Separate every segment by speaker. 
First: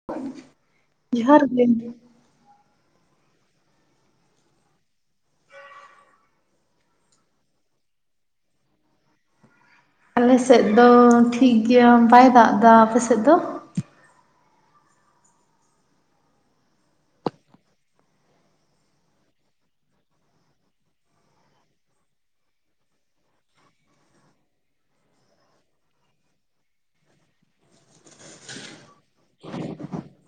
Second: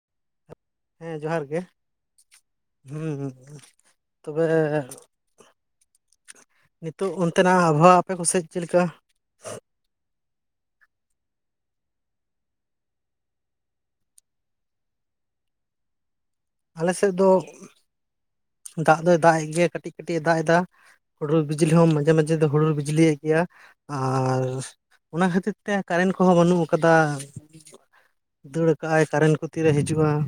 Speaker 1: [unintelligible]
Speaker 2: ᱦᱮᱸ ᱡᱚᱸᱦᱟᱨ ᱜᱮ ᱦᱮᱸ ᱛᱚᱵᱮ ᱱᱤᱛᱳᱜ ᱚᱱᱛᱮᱱᱟᱜ ᱟᱵᱚᱦᱟᱣᱟ ᱟᱯᱮ ᱠᱚᱥᱮᱫ ᱪᱮᱫᱞᱮᱠᱟ?
Speaker 1: ᱟᱞᱮᱥᱮᱫ ᱫᱚ ᱴᱷᱤᱠ ᱜᱮᱭᱟ ᱵᱟᱭ ᱫᱟᱜ ᱮᱫᱟ ᱟᱯᱮᱥᱮᱫ ᱫᱚ
Speaker 2: ᱟᱞᱮᱥᱮᱫ ᱫᱚ ᱫᱟᱜ ᱫᱚᱭ ᱫᱟᱜ ᱮ ᱜᱮᱭᱟ ᱠᱟᱹᱴᱤᱡ ᱠᱟᱹᱴᱤᱡ ᱮ ᱫᱟᱜ ᱮᱫᱟ ᱦᱩᱰᱩᱨ ᱵᱤᱡᱽᱞᱤ ᱦᱚᱸ ᱢᱟᱡᱷᱮ ᱢᱟᱡᱷᱮ ᱫᱚ ᱦᱩᱰᱩᱨ ᱵᱤᱡᱽᱞᱤᱭᱮᱫ ᱜᱮᱭᱟ ᱟᱨ ᱚᱱᱟ ᱠᱷᱟᱹᱛᱤᱨ ᱛᱮ ᱠᱟᱨᱮᱱᱴ ᱠᱚᱦᱚᱸ ᱵᱟᱹᱱᱩᱜ ᱟᱠᱟᱫᱟ ᱫᱟᱹᱲ ᱠᱟᱜᱼᱟᱭ ᱠᱟᱨᱮᱱᱴ ᱠᱚ ᱛᱤᱨᱮ ᱦᱤᱡᱩᱜᱼᱟ ᱟᱨ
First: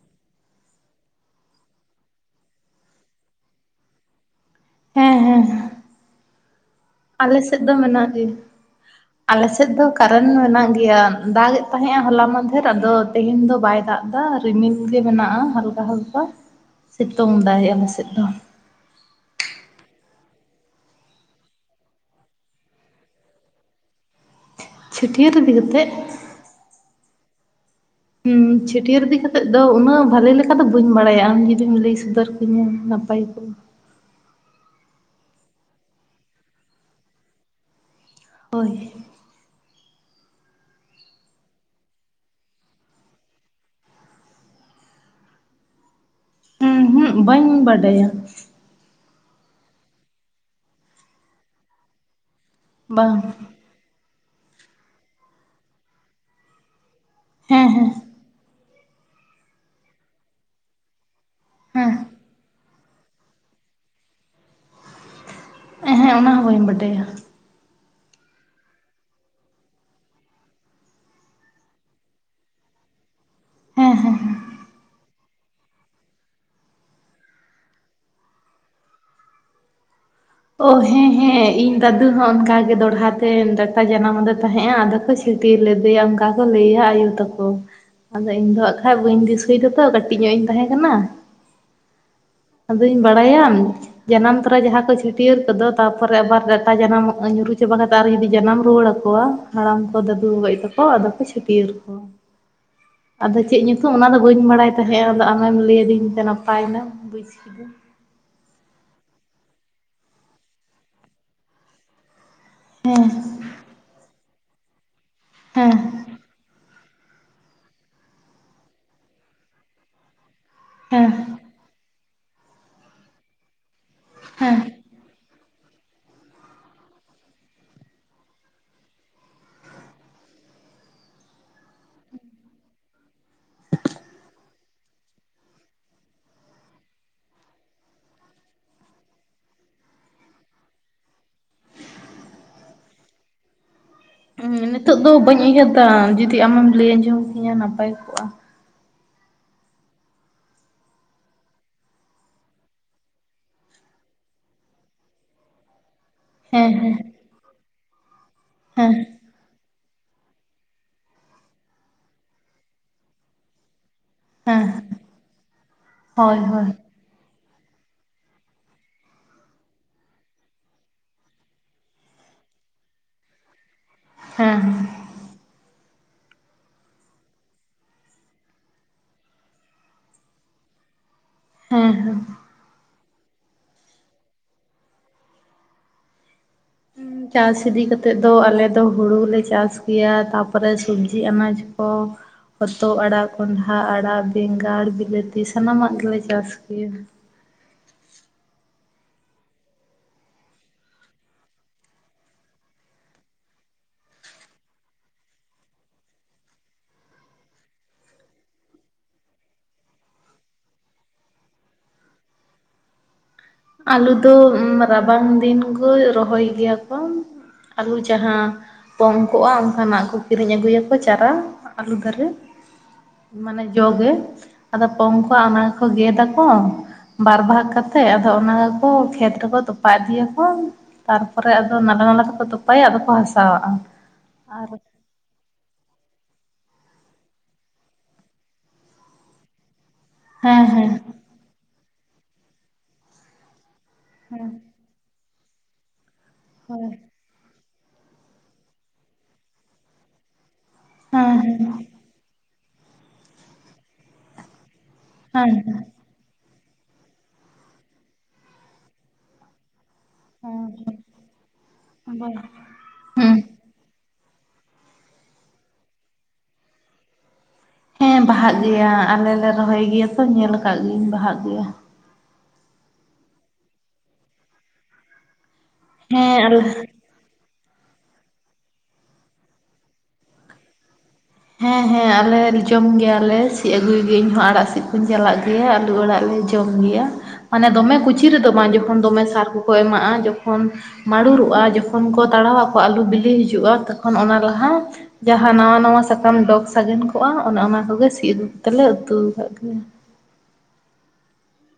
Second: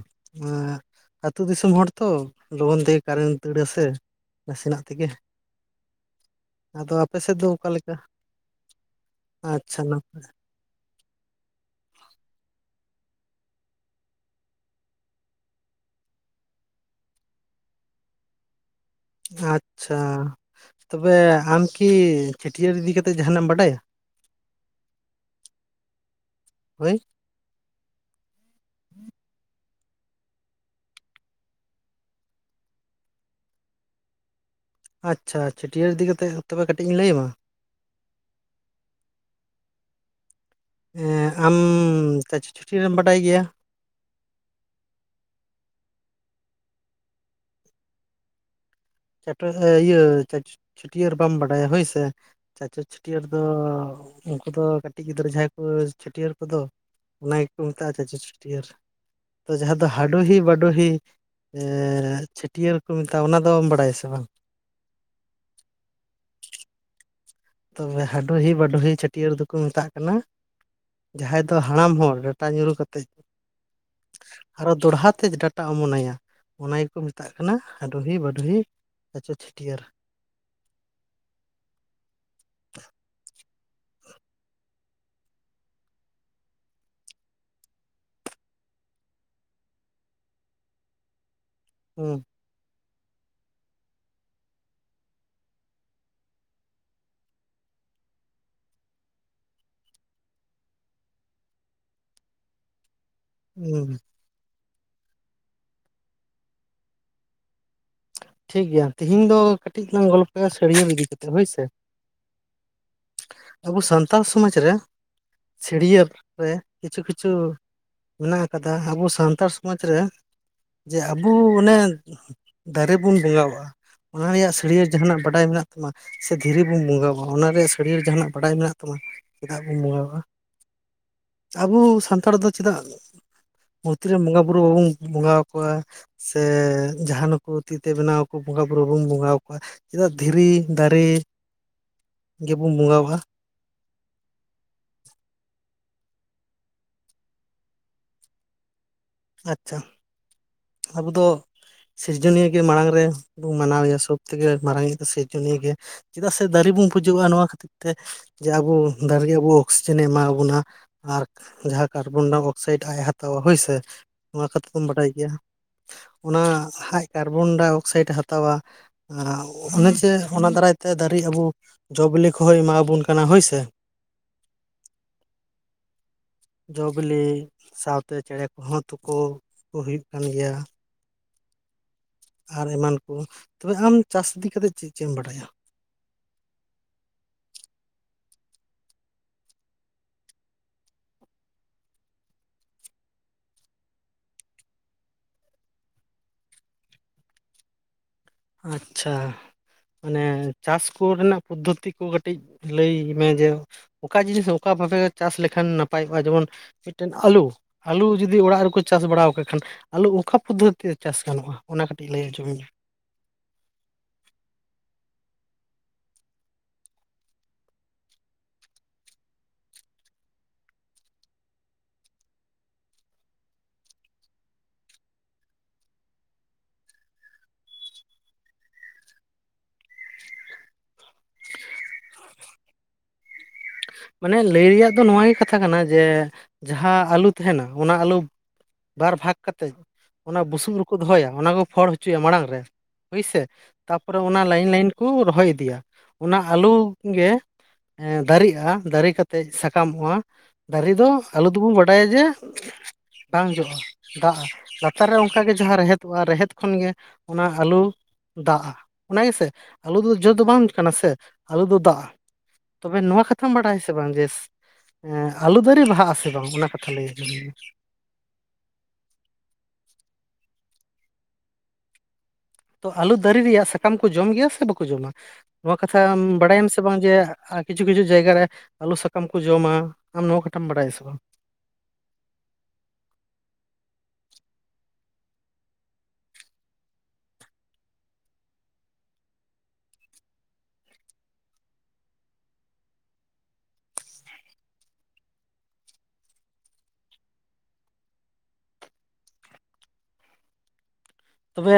Speaker 2: ᱟᱹᱛᱩ ᱫᱤᱥᱚᱢ ᱦᱚᱲ ᱛᱚ ᱞᱚᱜᱚᱱ ᱠᱟᱨᱮᱱ ᱫᱟᱹᱲᱟᱥᱮ ᱱᱟᱥᱮᱱᱟᱜ ᱛᱮᱜᱮ
Speaker 1: ᱦᱮᱸ
Speaker 2: ᱟᱫᱚ
Speaker 1: ᱟᱞ ᱥᱮᱫ ᱫᱚ ᱢᱮᱱᱟᱜ ᱜᱮᱭᱟ ᱟᱞᱮᱥᱮᱫ
Speaker 2: ᱟᱪᱪᱷᱟ
Speaker 1: ᱫᱚ
Speaker 2: ᱱᱟᱯᱟᱭ
Speaker 1: ᱠᱟᱨᱮᱱ ᱢᱮᱱᱟᱜ ᱜᱮᱭᱟ ᱫᱟᱜ ᱛᱟᱦᱮᱸᱼᱟ ᱦᱚᱞᱟ ᱢᱟᱫᱷᱮᱨ ᱟᱫᱚ ᱛᱮᱦᱮᱧ ᱫᱚ ᱵᱟᱭ ᱫᱟᱜ ᱮᱫᱟ ᱨᱤᱢᱤᱞ ᱜᱮ ᱢᱮᱱᱟᱜᱼᱟ ᱦᱟᱞᱠᱟ ᱦᱟᱞᱠᱟ ᱥᱤᱛᱩᱝ ᱫᱟᱭ ᱟᱞᱮ ᱥᱮᱫ ᱫᱚ
Speaker 2: ᱟᱪᱪᱷᱟ ᱛᱚᱵᱮ ᱟᱢ ᱠᱤ ᱪᱷᱟᱹᱴᱭᱟᱹᱨ ᱤᱫᱤ ᱠᱟᱛᱮᱫ ᱡᱟᱦᱟᱱᱟᱜ ᱮᱢ ᱵᱟᱰᱟᱭᱟ?
Speaker 1: ᱪᱷᱟᱹᱴᱭᱟᱹᱨ ᱤᱫᱤ ᱠᱟᱛᱮᱫ
Speaker 2: ᱦᱳᱭ
Speaker 1: ᱦᱩᱸ ᱪᱷᱟᱹᱴᱭᱟᱹᱨ ᱤᱫᱤ ᱠᱟᱛᱮᱜ ᱟᱫᱚ ᱩᱱᱟᱹᱜ ᱵᱷᱟᱞᱮ ᱞᱮᱠᱟ ᱫᱚ ᱵᱟᱹᱧ ᱵᱟᱲᱟᱭᱟ ᱟᱢ ᱡᱩᱫᱤᱢ ᱞᱟᱹᱭ ᱥᱚᱫᱚᱨ ᱠᱚᱣᱧᱟᱹ ᱱᱟᱯᱟᱭ ᱠᱚᱜᱼᱟ
Speaker 2: ᱟᱪᱪᱷᱟ ᱪᱷᱟᱹᱴᱭᱟᱹᱨ ᱤᱫᱤ ᱠᱟᱛᱮᱫ ᱛᱚᱵᱮ ᱠᱟᱹᱴᱤᱡ ᱤᱧ ᱞᱟᱹᱭᱟᱢᱟ
Speaker 1: ᱦᱳᱭ
Speaker 2: ᱦᱸ ᱟᱢ ᱪᱟᱪ ᱪᱷᱩᱴᱤ ᱨᱮᱢ ᱵᱟᱰᱟᱭ ᱜᱮᱭᱟ
Speaker 1: ᱦᱩᱸ ᱦᱩᱸ ᱵᱟᱹᱧ ᱵᱟᱰᱟᱭᱟ
Speaker 2: ᱪᱤᱭᱟᱹ ᱪᱷᱟᱹᱴᱭᱟᱹᱨ ᱵᱟᱢ ᱵᱟᱰᱟᱭᱟ ᱦᱳᱭᱥᱮ ᱪᱟᱪᱚ
Speaker 1: ᱵᱟᱝ
Speaker 2: ᱪᱷᱟᱹᱴᱭᱟᱹᱨ ᱫᱚ ᱩᱱᱠᱩ ᱫᱚ ᱠᱟᱹᱴᱤᱡ ᱜᱤᱫᱽᱨᱟᱹ ᱡᱟᱦᱟᱸᱭ ᱠᱚ ᱪᱷᱟᱹᱴᱭᱟᱹᱨ ᱠᱚᱫᱚ ᱚᱱᱟ ᱜᱮᱠᱚ
Speaker 1: ᱦᱮᱸ ᱦᱮᱸ
Speaker 2: ᱢᱮᱛᱟᱜᱼᱟ ᱪᱟᱪ ᱪᱷᱟᱹᱴᱭᱟᱹᱨ ᱛᱚ ᱡᱟᱦᱟᱸ ᱫᱚ ᱦᱟᱹᱰᱦᱤ ᱵᱟᱹᱰᱳᱦᱤ
Speaker 1: ᱦᱮᱸ
Speaker 2: ᱪᱷᱟᱹᱴᱭᱟᱹᱨ ᱠᱚ ᱢᱮᱛᱟᱜᱼᱟ ᱚᱱᱟ ᱫᱚᱢ ᱵᱟᱰᱟᱭᱟ ᱥᱮ ᱵᱟᱝ
Speaker 1: ᱦᱮᱸ ᱚᱱᱟ ᱦᱚᱸ ᱵᱟᱹᱧ ᱵᱟᱰᱟᱭᱟ
Speaker 2: ᱛᱚᱵᱮ ᱦᱟᱹᱰᱦᱤ ᱵᱟᱰᱳᱦᱤ ᱪᱷᱟᱹᱴᱭᱟᱹᱨ ᱫᱚᱠᱚ ᱢᱮᱛᱟᱜ ᱠᱟᱱᱟ ᱡᱟᱦᱟᱸᱭ ᱫᱚ ᱦᱟᱲᱟᱢ ᱦᱚᱲ ᱰᱟᱴᱟ ᱧᱩᱨᱩ ᱠᱟᱛᱮᱫ
Speaker 1: ᱦᱮᱸ ᱦᱮᱸ ᱦᱮᱸ
Speaker 2: ᱟᱨᱚ ᱫᱚᱦᱟ ᱛᱮ ᱰᱟᱴᱟ ᱚᱢᱚᱱ ᱱᱟᱭᱟ ᱚᱱᱟ ᱜᱮᱠᱚ ᱢᱮᱛᱟᱜ ᱠᱟᱱᱟ ᱦᱟᱹᱰᱩᱦᱤ ᱵᱟᱹᱰᱦᱤ ᱟᱪᱚ ᱪᱷᱟᱹᱴᱭᱟᱹᱨ
Speaker 1: ᱚ ᱦᱮᱸ ᱦᱮᱸ ᱤᱧ ᱫᱟᱫᱩ ᱦᱚᱸ ᱚᱱᱠᱟᱜ ᱜᱮ ᱫᱚᱲᱦᱟ ᱛᱮ ᱡᱟᱱᱟᱢ ᱟᱫᱮ ᱛᱟᱦᱮᱸᱜᱼᱟ ᱟᱫᱚ ᱠᱚ ᱪᱷᱟᱹᱴᱭᱟᱹᱨ ᱞᱮᱫᱮᱭᱟ ᱚᱱᱠᱟ ᱠᱚ ᱞᱟᱹᱭᱟ ᱟᱭᱳ ᱛᱟᱠᱚ ᱟᱫᱚ ᱤᱧ ᱫᱚᱦᱟᱜ ᱠᱷᱟᱡ ᱵᱟᱹᱧ ᱫᱤᱥᱟᱹᱭ ᱫᱟᱛᱚ ᱠᱟᱹᱴᱤᱡ ᱧᱚᱜ ᱤᱧ ᱛᱟᱦᱮᱸ ᱠᱟᱱᱟ
Speaker 2: ᱦᱩᱸ
Speaker 1: ᱟᱫᱚᱧ ᱵᱟᱰᱟᱭᱟᱢ ᱡᱟᱱᱟᱢ ᱛᱚᱨᱟ ᱡᱟᱦᱟᱸ ᱠᱚ ᱪᱷᱟᱹ ᱪᱟᱹᱴᱭᱟᱹᱨ ᱠᱚᱫᱚ ᱛᱟᱨᱯᱚᱨᱮ ᱟᱵᱟᱨ ᱰᱟᱴᱟ ᱡᱟᱱᱟᱢ ᱧᱩᱨᱩ ᱪᱟᱵᱟ ᱠᱟᱛᱮᱫ ᱟᱨ ᱡᱩᱫᱤ ᱡᱟᱱᱟᱢ ᱨᱩᱣᱟᱹᱲ ᱟᱠᱚᱣᱟ ᱦᱟᱲᱟᱢ ᱠᱚ ᱫᱟᱫᱩ ᱵᱟᱵᱟᱭᱩ ᱛᱟᱠᱚ ᱟᱫᱚ ᱠᱚ ᱪᱷᱟᱹᱴᱭᱟᱹᱨ ᱠᱚ ᱟᱫᱚ ᱪᱮᱫ
Speaker 2: ᱦᱩᱸ
Speaker 1: ᱧᱩᱛᱩᱢ ᱚᱱᱟ ᱫᱚ ᱵᱟᱹᱧ ᱵᱟᱰᱟᱭ ᱛᱟᱦᱮᱸᱜᱼᱟ ᱟᱫᱚ ᱟᱢᱮᱢ ᱞᱟᱹᱭᱟᱫᱤᱧ ᱛᱮ ᱱᱟᱯᱟᱭᱱᱟ ᱵᱩᱡᱽ ᱠᱤᱫᱟᱹᱧ
Speaker 2: ᱴᱷᱤᱠ ᱜᱮᱭᱟ ᱛᱤᱦᱤᱧ ᱫᱚ ᱠᱟᱹᱴᱤᱡ ᱞᱟᱝ ᱜᱚᱞᱯᱚᱭᱟ ᱥᱟᱹᱲᱭᱟᱹ ᱤᱫᱤ ᱠᱟᱛᱮ ᱦᱳᱭᱥᱮ
Speaker 1: ᱦᱮᱸ
Speaker 2: ᱟᱵᱚ ᱥᱟᱱᱛᱟᱲ ᱥᱚᱢᱟᱡᱽ ᱨᱮ
Speaker 1: ᱦᱮᱸ
Speaker 2: ᱪᱷᱟᱹᱲᱭᱟᱹ ᱨᱮ ᱠᱤᱪᱷᱩ ᱠᱤᱪᱷᱩ ᱢᱮᱱᱟᱜ ᱟᱠᱟᱫᱟ ᱟᱵᱚ ᱥᱟᱱᱛᱟᱲ ᱥᱚᱢᱟᱡᱽ ᱨᱮ ᱡᱮ
Speaker 1: ᱦᱮᱸ
Speaker 2: ᱟᱵᱚ ᱚᱱᱮ ᱫᱟᱨᱮ ᱵᱚᱱ ᱵᱚᱸᱜᱟᱣᱟᱜᱼᱟ ᱚᱱᱟ ᱨᱮᱭᱟᱜ
Speaker 1: ᱦᱮᱸ
Speaker 2: ᱥᱟᱹᱲᱤᱭᱟᱹᱟᱹ ᱡᱟᱦᱟᱱᱟᱜ ᱵᱟᱰᱟᱭ ᱢᱮᱱᱟᱜ ᱛᱟᱢᱟ ᱥᱮ ᱫᱷᱤᱨᱤ ᱵᱚᱱ ᱵᱚᱸᱜᱣᱟ ᱚᱱᱟ ᱥᱟᱹᱲᱤ ᱡᱟᱦᱟᱱᱟᱜ ᱵᱟᱰᱟᱭ ᱢᱮᱱᱟᱜ ᱛᱟᱢᱟ ᱪᱮᱫᱟᱜ ᱵᱚᱱ ᱵᱚᱸᱜᱟᱣᱟᱜ-ᱟ ᱟᱵᱚ ᱥᱟᱱᱛᱟᱲ ᱫᱚ ᱪᱮᱫᱟᱜ ᱢᱩᱨᱛᱤ ᱨᱮᱱ ᱵᱚᱸᱜᱟ ᱵᱩᱨᱩ ᱵᱟᱵᱚᱱ ᱵᱚᱸᱜᱟ ᱟᱠᱚᱣᱟ ᱥᱮ ᱡᱟᱦᱟᱸ ᱱᱩᱠᱩ ᱛᱤᱛᱮ ᱵᱮᱱᱟᱣ ᱠᱚ ᱵᱚᱸᱜᱟ ᱵᱩᱨᱩ ᱵᱚᱱ ᱵᱚᱸᱜᱟ ᱟᱠᱚᱣᱟ ᱪᱮᱫᱟᱜ ᱫᱷᱤᱨᱤ ᱫᱟᱨᱮ ᱵᱚᱱ ᱵᱚᱸᱜᱟᱜᱣᱟ
Speaker 1: ᱦᱸ ᱱᱤᱛᱚᱜ ᱫᱚ ᱵᱟᱹᱧ ᱩᱭᱦᱟᱹᱨ ᱮᱫᱟ ᱡᱩᱫᱤ ᱟᱢᱮᱢ ᱞᱟᱹᱭ ᱟᱸᱡᱚᱢ ᱠᱤᱧᱟᱹ ᱱᱟᱯᱟᱭ ᱠᱚᱜᱼᱟ
Speaker 2: ᱟᱪᱪᱷᱟ ᱟᱵᱚ ᱫᱚ ᱥᱤᱨᱡᱚᱱᱤᱭᱟᱹ ᱜᱮ ᱢᱟᱲᱟᱝ ᱨᱮᱵᱚᱱ ᱢᱟᱱᱟᱣ ᱮᱭᱟ ᱥᱚᱵ ᱛᱷᱮᱠᱮ ᱢᱟᱨᱟᱝ ᱫᱚ ᱥᱤᱨᱡᱚᱱᱤᱭᱟᱹ ᱜᱮ ᱪᱮᱫᱟᱜ ᱥᱮ
Speaker 1: ᱦᱮᱸ
Speaker 2: ᱫᱟᱨᱤ ᱵᱩᱱ
Speaker 1: ᱦᱮᱸ
Speaker 2: ᱯᱩᱡᱟᱹᱣᱟᱜᱼᱟ ᱱᱚᱣᱟ ᱠᱷᱟᱹᱛᱤᱨ ᱛᱮ ᱡᱮ ᱟᱵᱚ
Speaker 1: ᱦᱮᱸ
Speaker 2: ᱫᱟᱨᱮ ᱜᱮ ᱵᱚ ᱚᱠᱥᱤᱡᱮᱱᱮ ᱮᱢᱟᱣ ᱟᱵᱩᱱᱟ ᱟᱨ ᱡᱟᱦᱟᱸ ᱠᱟᱨᱵᱚᱱᱰᱟᱢ ᱚᱠᱥᱟᱭᱤᱰ ᱟᱡ ᱮ ᱦᱟᱛᱟᱣᱟ ᱦᱳᱭ ᱥᱮ ᱾ ᱱᱚᱣᱟ
Speaker 1: ᱦᱮᱸ
Speaker 2: ᱠᱟᱛᱷᱟ ᱛᱚᱢ ᱵᱟᱰᱟᱭ ᱜᱮᱭᱟ
Speaker 1: ᱦᱳᱭ
Speaker 2: ᱚᱱᱟ
Speaker 1: ᱦᱳᱭ
Speaker 2: ᱦᱟᱡ ᱠᱟᱨᱵᱚᱱᱰᱟ ᱚᱠᱥᱟᱭᱤᱴ ᱮ ᱦᱟᱛᱟᱣᱼᱟ ᱾ ᱟ ᱚᱱᱮ ᱡᱮ ᱚᱱᱟ ᱫᱟᱨᱟᱭ ᱛᱮ ᱫᱟᱨᱤ ᱟᱵᱩ ᱡᱚ-ᱵᱤᱞᱤ ᱠᱚ ᱦᱚᱭ ᱮᱢᱟ ᱟᱵᱩᱱ ᱠᱟᱱᱟ ᱦᱳᱭ ᱥᱮ ᱾
Speaker 1: ᱦᱮᱸ ᱦᱮᱸ ᱾
Speaker 2: ᱡᱚ-ᱵᱮᱞᱮ ᱥᱟᱶᱛᱮ ᱪᱮᱬᱮ ᱠᱚᱦᱚᱸ ᱛᱩᱠᱳ ᱠᱚ ᱦᱩᱭᱩᱜ ᱠᱟᱱ ᱜᱮᱭᱟ ᱾
Speaker 1: ᱦᱩᱸ ᱦᱩᱸ
Speaker 2: ᱟᱨ ᱮᱢᱟᱱᱠᱩ ᱛᱚᱵᱮ ᱟᱢ ᱪᱟᱥ ᱤᱫᱤ‌ ᱠᱟᱛᱮᱫ ᱪᱮᱫ ᱪᱮᱫ ᱮᱢ ᱵᱟᱰᱟᱭᱟ
Speaker 1: ᱪᱟᱥ ᱤᱫᱤ ᱠᱟᱛᱮᱜ ᱫᱚ ᱟᱞᱮ ᱫᱚ ᱦᱩᱲᱩᱞᱮ ᱪᱟᱥ ᱜᱮᱭᱟ ᱛᱟᱨᱯᱚᱨᱮ ᱥᱚᱵᱡᱤ ᱟᱱᱟᱡ ᱠᱚ ᱦᱚᱛᱚ ᱟᱲᱟᱜ ᱠᱚᱸᱰᱷᱟ ᱟᱲᱟᱜ ᱵᱮᱸᱜᱟᱲ ᱵᱤᱞᱟᱹᱛᱤ ᱥᱟᱱᱟᱢᱟᱜ ᱜᱮᱞᱮ ᱪᱟᱥ ᱜᱮᱭᱟ
Speaker 2: ᱟᱪᱪᱷᱟ ᱢᱟᱱᱮ ᱪᱟᱥ ᱠᱚ ᱨᱮᱱᱟᱜ ᱯᱚᱫᱽᱫᱷᱚᱛᱤ ᱠᱚ ᱠᱟᱹᱴᱤᱡ ᱞᱟᱹᱭ ᱢᱮ ᱡᱮ ᱚᱠᱟ ᱡᱤᱱᱤᱥ ᱚᱠᱟ ᱵᱷᱟᱵᱮ ᱪᱟᱥ ᱞᱮᱠᱷᱟᱱ ᱱᱟᱯᱟᱭᱚᱜᱼᱟ ᱡᱮᱢᱚᱱ ᱢᱤᱫᱴᱮᱱ ᱟᱹᱞᱩ ᱟᱹᱞᱩᱣ ᱡᱩᱫᱤ ᱚᱲᱟᱜ ᱨᱮᱠᱚ ᱪᱟᱥ ᱵᱟᱲᱟᱣ ᱠᱟᱜ ᱠᱷᱟᱱ ᱾ ᱟᱞᱩ ᱚᱱᱠᱟ ᱯᱚᱫᱽᱫᱷᱚᱛᱤ ᱪᱟᱥ ᱜᱟᱱᱚᱜᱼᱟ ᱚᱱᱟ ᱠᱟᱹᱴᱤᱡ ᱞᱟᱹᱭ ᱟᱡᱚᱢᱤᱧ ᱢᱮ
Speaker 1: ᱟᱞᱩ ᱫᱚ ᱩᱢ ᱨᱟᱵᱟᱝ ᱫᱤᱱ ᱠᱳ ᱨᱚᱦᱚᱭ ᱜᱮᱭᱟ ᱠᱳ ᱾ ᱟᱹᱞᱩ ᱡᱟᱦᱟ ᱯᱚᱝ ᱠᱚᱼᱟ ᱚᱱᱠᱟᱱᱟᱜ ᱠᱚ ᱠᱤᱨᱤᱧ ᱟᱹᱜᱩᱭᱟ ᱠᱚ ᱪᱟᱨᱟ ᱟᱹᱞᱩ ᱫᱷᱟᱨᱮ ᱾ ᱢᱟᱱᱮ ᱡᱚ ᱜᱮ ᱾ ᱟᱫᱚ ᱯᱚᱝ ᱠᱚᱼᱟ ᱚᱱᱟ ᱜᱮᱠᱚ ᱜᱮᱫᱟ ᱠᱚ ᱵᱟᱨ ᱵᱷᱟᱜ ᱠᱟᱛᱮᱜ ᱾ ᱚᱱᱟ ᱜᱮᱠᱚ ᱠᱷᱮᱛ ᱨᱮᱠᱚ ᱛᱚᱯᱟ ᱤᱫᱤᱭᱟ ᱠᱚ ᱾ ᱛᱟᱨᱯᱚᱨᱮ ᱟᱫᱚ ᱱᱟᱞᱟ-ᱱᱟᱞᱟ ᱛᱮᱠᱚ ᱛᱚᱯᱟᱭᱟ ᱟᱫᱚ ᱠᱚ ᱦᱟᱥᱟᱣᱟᱜᱼᱟ ᱾
Speaker 2: ᱢᱟᱱᱮ ᱞᱟᱹᱭ ᱨᱮᱭᱟ ᱫᱚ ᱱᱚᱣᱟ ᱜᱮ ᱠᱟᱛᱷᱟ ᱠᱟᱱᱟ ᱡᱮ ᱡᱟᱦᱟᱸ ᱟᱹᱞᱩ ᱛᱟᱦᱮᱱᱟ ᱚᱱᱟ ᱟᱞᱩ ᱵᱟᱨ ᱵᱷᱟᱜᱽ ᱠᱟ ᱛᱮᱡ ᱚᱱᱟ
Speaker 1: ᱦᱮᱸ
Speaker 2: ᱵᱩᱥᱩᱵ
Speaker 1: ᱦᱮᱸ
Speaker 2: ᱨᱩᱠᱩ ᱫᱚᱦᱚᱭᱟ ᱚᱱᱟ ᱠᱚ ᱯᱷᱚᱲ ᱦᱚᱪᱚᱭᱟ ᱢᱟᱲᱟᱝ ᱨᱮ ᱦᱳᱭ ᱥᱮ? ᱛᱟᱯᱚᱨᱮ ᱚᱱᱟ
Speaker 1: ᱦᱮᱸ
Speaker 2: ᱞᱟᱭᱤᱱ ᱞᱟᱭᱤᱱ ᱠᱩ ᱨᱚᱦᱚᱭ ᱤᱫᱤᱭᱟ ᱚᱱᱟ ᱟᱹᱞᱩ
Speaker 1: ᱦᱳᱭ
Speaker 2: ᱜᱮ ᱫᱟᱨᱤᱜᱼᱟ ᱾ ᱫᱟᱨᱤ ᱠᱟᱛᱮᱡ ᱥᱟᱠᱟᱢᱚᱜᱼᱟ ᱫᱟᱨᱮ ᱫᱚ
Speaker 1: ᱦᱮᱸ
Speaker 2: ᱟᱹᱞᱩ
Speaker 1: ᱦᱮᱸ
Speaker 2: ᱫᱩᱵᱩ ᱵᱟᱰᱟᱭᱟ ᱡᱮ ᱵᱟᱝ ᱡᱚᱜᱼᱟ ᱫᱟᱜᱼᱟ ᱞᱟᱛᱟᱨ ᱨᱮ ᱚᱱᱠᱟ
Speaker 1: ᱦᱮᱸ
Speaker 2: ᱜᱮ ᱡᱟᱦᱟᱸ ᱨᱮᱦᱮᱫ ᱛᱚ ᱟᱨ ᱨᱮᱦᱮᱫ ᱠᱷᱚᱱ ᱜᱮ ᱚᱱᱟ ᱟᱹᱞᱩ ᱫᱟᱜᱼᱟ, ᱚᱱᱟ ᱜᱮᱥᱮ ᱟᱞᱩ ᱫᱚ ᱡᱚ ᱫᱚ ᱵᱟᱝ ᱠᱟᱱᱟ
Speaker 1: ᱦᱮᱸ
Speaker 2: ᱥᱮ ᱟᱞᱩ ᱫᱚ ᱫᱟᱜᱼᱟ,
Speaker 1: ᱦᱮᱸ
Speaker 2: ᱛᱚᱵᱮ ᱱᱚᱣᱟ
Speaker 1: ᱦᱩᱸ
Speaker 2: ᱠᱷᱟᱹᱛ ᱚᱱᱟ ᱵᱟᱰᱟᱭ ᱥᱮ ᱵᱟᱝ ᱡᱮ ᱮᱸ ᱟᱞᱩ ᱫᱟᱨᱮ ᱵᱟᱦᱟᱜᱼᱟ ᱥᱮ ᱵᱟᱝ? ᱚᱱᱟ ᱠᱟᱛᱷᱟ ᱞᱟᱹᱭ ᱟᱹᱞᱤᱧ ᱚᱢ
Speaker 1: ᱦᱮᱸ ᱵᱟᱦᱟᱜ ᱜᱮᱭᱟ ᱟᱞᱮ ᱞᱮ ᱨᱚᱦᱚᱭ ᱜᱮᱭᱟ ᱛᱚ ᱧᱮᱞ ᱟᱠᱟᱜ ᱜᱤᱭᱟᱹᱧ ᱵᱟᱦᱟᱜ ᱜᱮᱭᱟ ᱾
Speaker 2: ᱛᱚ ᱟᱹᱞᱩ ᱫᱟᱨᱤ ᱨᱮᱭᱟᱜ ᱥᱟᱠᱟᱢ ᱠᱚ ᱡᱚᱢ ᱜᱮᱭᱟ ᱥᱮ ᱵᱟᱠᱩ ᱡᱚᱢᱟ ᱱᱚᱣᱟ ᱠᱟᱛᱷᱟᱢ
Speaker 1: ᱦᱮᱸ
Speaker 2: ᱵᱟᱰᱟᱭ
Speaker 1: ᱟᱞᱮ
Speaker 2: ᱟᱢ ᱥᱮ ᱵᱟᱝ? ᱡᱮ ᱟ ᱠᱤᱪᱷᱩ ᱠᱤᱪᱷᱩ ᱡᱟᱭᱜᱟ ᱨᱮ ᱟᱞᱩ ᱥᱟᱠᱟᱢ ᱠᱚ ᱡᱚᱢᱼᱟ ᱟᱢ ᱱᱚᱣᱟ ᱠᱟᱛᱷᱟᱢ ᱵᱟᱰᱟᱭᱟ ᱥᱮ ᱵᱟᱝ?
Speaker 1: ᱦᱮᱸ-ᱦᱮᱸ, ᱟᱞᱮ ᱡᱚᱢ ᱜᱮᱭᱟ ᱞᱮ ᱥᱤᱜ ᱟᱹᱜᱩᱭ ᱜᱤᱭᱟᱹᱧ ᱤᱧ ᱦᱚᱸ ᱟᱲᱟᱜ ᱥᱤᱜ ᱠᱩᱧ ᱪᱟᱞᱟᱜ ᱜᱮᱭᱟ ᱟᱞᱩ ᱚᱲᱟᱜ ᱡᱚ ᱡᱚᱢ ᱜᱮᱭᱟ ᱢᱟᱱᱮ ᱫᱚᱢᱮ ᱠᱩᱪᱤ ᱨᱮᱫᱚ ᱵᱟᱝ, ᱡᱚᱠᱷᱚᱱ ᱫᱚᱢᱮ ᱥᱟᱨ ᱠᱚᱠᱚ ᱮᱢᱟᱜᱼᱟ ᱡᱚᱠᱷᱚᱱ ᱢᱟᱹᱲᱩᱨᱚᱜᱼᱟ ᱡᱚᱠᱷᱚᱱ ᱠᱚ ᱛᱟᱲᱟᱣ ᱟᱠᱚ ᱟᱹᱞᱩ ᱵᱤᱞᱤ ᱦᱤᱡᱩᱜᱼᱟ ᱛᱚᱠᱷᱚᱱ ᱚᱱᱟ ᱞᱟᱦᱟ ᱾ ᱡᱟᱦᱟᱸ ᱱᱟᱣᱟ ᱱᱟᱣᱟ ᱥᱟᱠᱟᱢ ᱰᱚᱜᱽ ᱥᱟᱜᱮᱱ ᱠᱚᱜᱼᱟ ᱚᱱᱮ ᱚᱱᱟ ᱠᱚ ᱜᱮ ᱥᱤᱫ ᱟᱹᱜᱩ ᱠᱟᱛᱮ ᱞᱮ ᱩᱛᱩ ᱠᱟᱜ ᱜᱮᱭᱟ ᱾
Speaker 2: ᱛᱚᱵᱮ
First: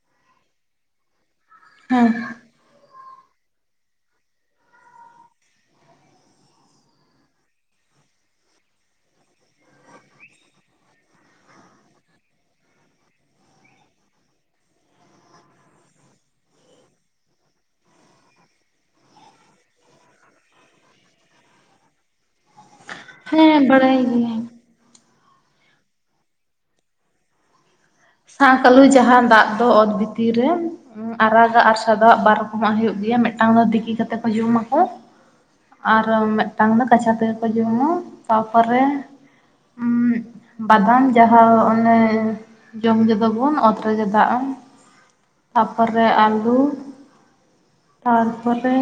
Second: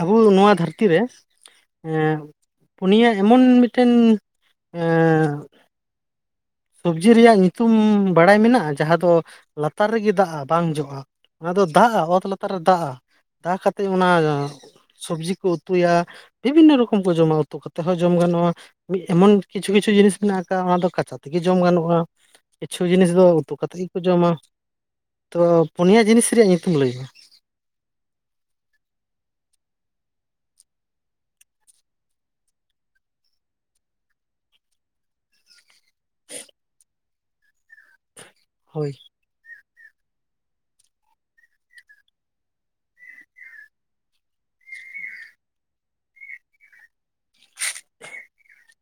Speaker 2: ᱟᱵᱩ ᱱᱚᱣᱟ ᱫᱷᱟᱹᱨᱛᱤ ᱨᱮ
Speaker 1: ᱦᱮᱸ
Speaker 2: ᱮᱸ ᱯᱩᱱᱭᱟᱹ ᱮᱢᱚᱱ ᱢᱤᱫᱴᱮᱱ ᱮᱸ ᱥᱚᱵᱽᱡᱤ ᱨᱮᱭᱟᱜ ᱧᱩᱛᱩᱢ ᱵᱟᱲᱟᱭ ᱢᱮᱱᱟᱜᱼᱟ ᱡᱟᱦᱟᱸ ᱫᱚ ᱞᱟᱛᱟᱨ ᱨᱮᱜᱮ ᱫᱟᱜᱼᱟ ᱵᱟᱝ ᱡᱚᱜᱼᱟ? ᱚᱱᱟ ᱫᱚ ᱫᱟᱜᱼᱟ, ᱚᱛ ᱞᱟᱛᱟᱨ ᱨᱮ ᱫᱟᱜᱼᱟ, ᱫᱟ ᱠᱟᱛᱮ ᱚᱱᱟ ᱥᱚᱵᱡᱤ ᱠᱩ ᱩᱛᱩᱭᱟ ᱾ ᱵᱤᱵᱷᱤᱱᱱᱚ ᱨᱚᱠᱚᱢ ᱠᱚ ᱡᱚᱢᱟ ᱩᱛᱩ ᱠᱟᱛᱮ ᱦᱚᱸ ᱡᱚᱢ ᱜᱟᱱᱚᱜᱼᱟ, ᱢᱤ-ᱮᱢᱚᱱ ᱠᱤᱪᱷᱩ ᱠᱤᱪᱷᱩ ᱡᱤᱱᱤᱥ ᱢᱮᱱᱟᱜ ᱟᱠᱟᱜᱼᱟ ᱚᱱᱟ ᱫᱚ ᱠᱟᱪᱟ ᱛᱤᱜᱤ ᱡᱚᱢ ᱜᱟᱱᱚᱜᱼᱟ, ᱠᱤᱪᱷᱩ ᱡᱤᱱᱤᱥ ᱫᱚ ᱩᱛᱩ
Speaker 1: ᱦᱮᱸ
Speaker 2: ᱠᱟᱛᱮᱜ ᱜᱮᱠᱚ
Speaker 1: ᱵᱟᱲᱟᱭ
Speaker 2: ᱡᱚᱢᱟ ᱾
Speaker 1: ᱜᱤᱭᱟᱹᱧ
Speaker 2: ᱛᱚ ᱯᱩᱱᱭᱟ ᱡᱤᱱᱤᱥ ᱨᱮᱭᱟᱜ ᱧᱩᱛᱩᱢ ᱞᱟᱹᱭ ᱢᱮ?
Speaker 1: ᱥᱸᱟᱠ ᱟᱹᱞᱩ ᱡᱟᱦᱟᱸ ᱫᱟᱜᱽ ᱫᱚ ᱚᱛ ᱵᱷᱤᱛᱤᱨ ᱨᱮ ᱾ ᱩᱸ ᱟᱨᱟᱜᱟᱜ ᱟᱨ ᱥᱟᱫᱟᱣᱟᱜ ᱵᱟᱨ ᱨᱚᱠᱚᱢᱟᱜ ᱦᱩᱭᱩᱜ ᱜᱮᱭᱟ ᱢᱤᱫᱴᱟᱝ ᱫᱚ ᱛᱤᱠᱤ ᱠᱟᱛᱮ ᱠᱚ ᱡᱚᱢᱟ ᱠᱚ ᱾ ᱟᱨᱚ ᱢᱮᱜᱴᱟᱝ ᱫᱚ ᱠᱟᱪᱟ ᱛᱮᱜᱮ ᱠᱚ ᱡᱚᱢᱟ ᱾ ᱛᱟᱯᱚᱨᱮ
Speaker 2: ᱦᱳᱭ
Speaker 1: ᱩᱢ ᱵᱟᱫᱟᱢ ᱡᱟᱦᱟᱸ ᱚᱱᱮ ᱡᱚᱢ ᱜᱮᱫᱚ ᱵᱚᱱ ᱚᱛ ᱨᱮᱜᱮ ᱫᱟᱜᱼᱟ, ᱛᱟᱯᱚᱨᱮ ᱟᱹᱞᱩ ᱾ ᱛᱟᱨᱯᱚᱨᱮ